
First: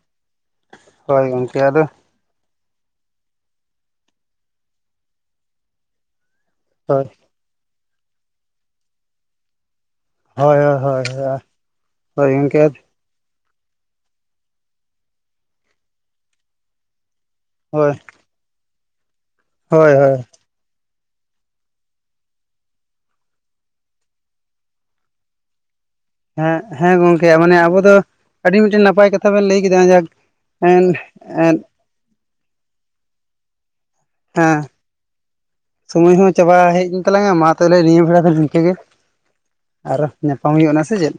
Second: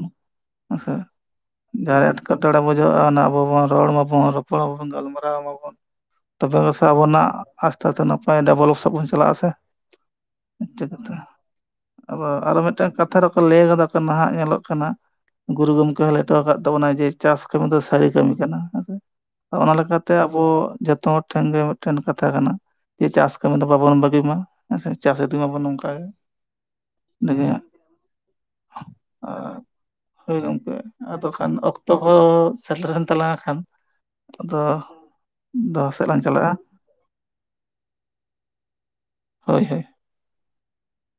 ᱦᱮᱸᱥᱮ ᱦᱳᱭ ᱜᱚᱢᱠᱮ ᱟᱫᱚ ᱡᱟᱦᱟᱸ ᱮᱴᱠᱮᱴᱚᱬᱮ ᱵᱩᱡᱷᱟᱹᱜᱼᱟ ᱚᱱᱟ ᱟᱵᱚ ᱵᱚᱱ ᱨᱚᱲ ᱢᱟᱵᱚᱱ ᱨᱚᱯᱚᱲ ᱟᱵᱚᱱ ᱜᱟᱞᱢᱟᱨᱟᱣ ᱢᱟᱵᱚᱱ ᱛᱚᱵᱮ ᱣᱟᱥᱮ ᱦᱳᱭ ᱟᱵᱚᱱᱟᱜ ᱟᱥᱛᱮ ᱟᱥᱛᱮ ᱱᱟᱯᱟᱭ ᱰᱟᱵᱷᱞᱚᱯ ᱥᱟᱵ ᱵᱚᱱ ᱪᱟᱞᱟᱜ ᱟᱥᱮ ᱦᱳᱭ ᱢᱤᱫ ᱦᱳᱭ ᱠᱟᱛᱷᱟ ᱟᱫᱚ ᱦᱳᱭ ᱟᱨ ᱜᱚᱢᱠᱮ ᱢᱤᱫᱴᱟᱝ ᱠᱟᱛᱷ ᱠᱟᱛᱷᱟ ᱨᱮᱦᱚᱸ ᱠᱚ ᱞᱟᱹᱭ ᱠᱟᱫᱟ ᱠᱚ ᱱᱟᱦᱟᱜ ᱧᱮᱞᱚᱜ ᱠᱟᱱᱟ ᱜᱩᱨᱩ ᱜᱚᱢᱠᱮ ᱦᱚᱸ ᱞᱮᱭᱴᱚ ᱟᱠᱟᱫ ᱛᱟᱵᱚᱱᱟᱭ ᱡᱮ ᱪᱟᱥ ᱠᱟᱹᱢᱤ ᱫᱚ ᱦᱳᱭ ᱥᱟᱹᱨᱤ ᱠᱟᱹᱢᱤ ᱠᱟᱱᱟ ᱦᱮᱸ ᱥᱮ ᱟᱫᱚ ᱚᱱᱟ ᱦᱳᱭ ᱞᱮᱠᱟᱛ ᱦᱳᱭ ᱟᱵᱚ ᱡᱚᱛᱚ ᱦᱚᱲ ᱴᱷᱮᱱ ᱜᱮ ᱢᱤᱫᱴᱮᱱ ᱠᱟᱛᱷᱟ ᱠᱟᱱᱟ᱾ ᱡᱮ ᱪᱟᱥ ᱠᱟᱹᱢᱤ ᱫᱚ ᱵᱟᱵᱚᱱ ᱵᱟᱹᱜᱤ ᱢᱟ ᱦᱮᱸ ᱥᱮ ᱪᱟᱥ ᱤᱫᱤ ᱢᱟᱵᱚᱱ ᱱᱚᱝᱠᱟ ᱜᱮ ᱦᱮᱸ ᱦᱮᱸ ᱜᱚᱝᱠᱮ ᱱᱤᱭᱟᱹ ᱢᱟᱱᱮ ᱟᱵᱚ ᱫᱚ ᱟᱹᱰᱤ ᱢᱤᱫᱴᱮᱱ ᱱᱟᱯᱟᱭ ᱠᱟᱛᱷᱟ ᱵᱮᱱ ᱞᱟᱹᱭ ᱠᱮᱫᱟ ᱡᱟᱦᱟᱸᱡᱟᱦᱟᱸ ᱦᱩᱭ ᱜᱚᱝᱠᱮ ᱟᱫᱚ ᱠᱷᱟᱱ ᱚᱠᱛᱚ ᱠᱚ ᱥᱮᱴᱨᱮᱱ ᱛᱟᱞᱟᱝ ᱠᱷᱟᱱ ᱦᱮᱸ ᱟᱫᱚ ᱫᱚᱦᱚ ᱥᱮᱫ ᱥᱚᱢᱚᱭ ᱞᱟᱝ ᱦᱚᱸ ᱪᱟᱞᱟᱜᱼᱟ ᱪᱟᱵᱟ ᱦᱮᱡᱮᱱ ᱛᱟᱞᱟᱝᱟ ᱢᱟ ᱛᱟᱦᱚᱞᱮ ᱱᱤᱭᱟᱹ ᱵᱮᱲᱟ ᱫᱚ ᱱᱤᱝᱠᱟᱹ ᱜᱮ, ᱦᱳᱭ ᱦᱳᱭ ᱟᱨ ᱧᱟᱯᱟᱢ ᱦᱩᱭᱩᱜ ᱱᱟ ᱥᱮ ᱪᱮᱫ,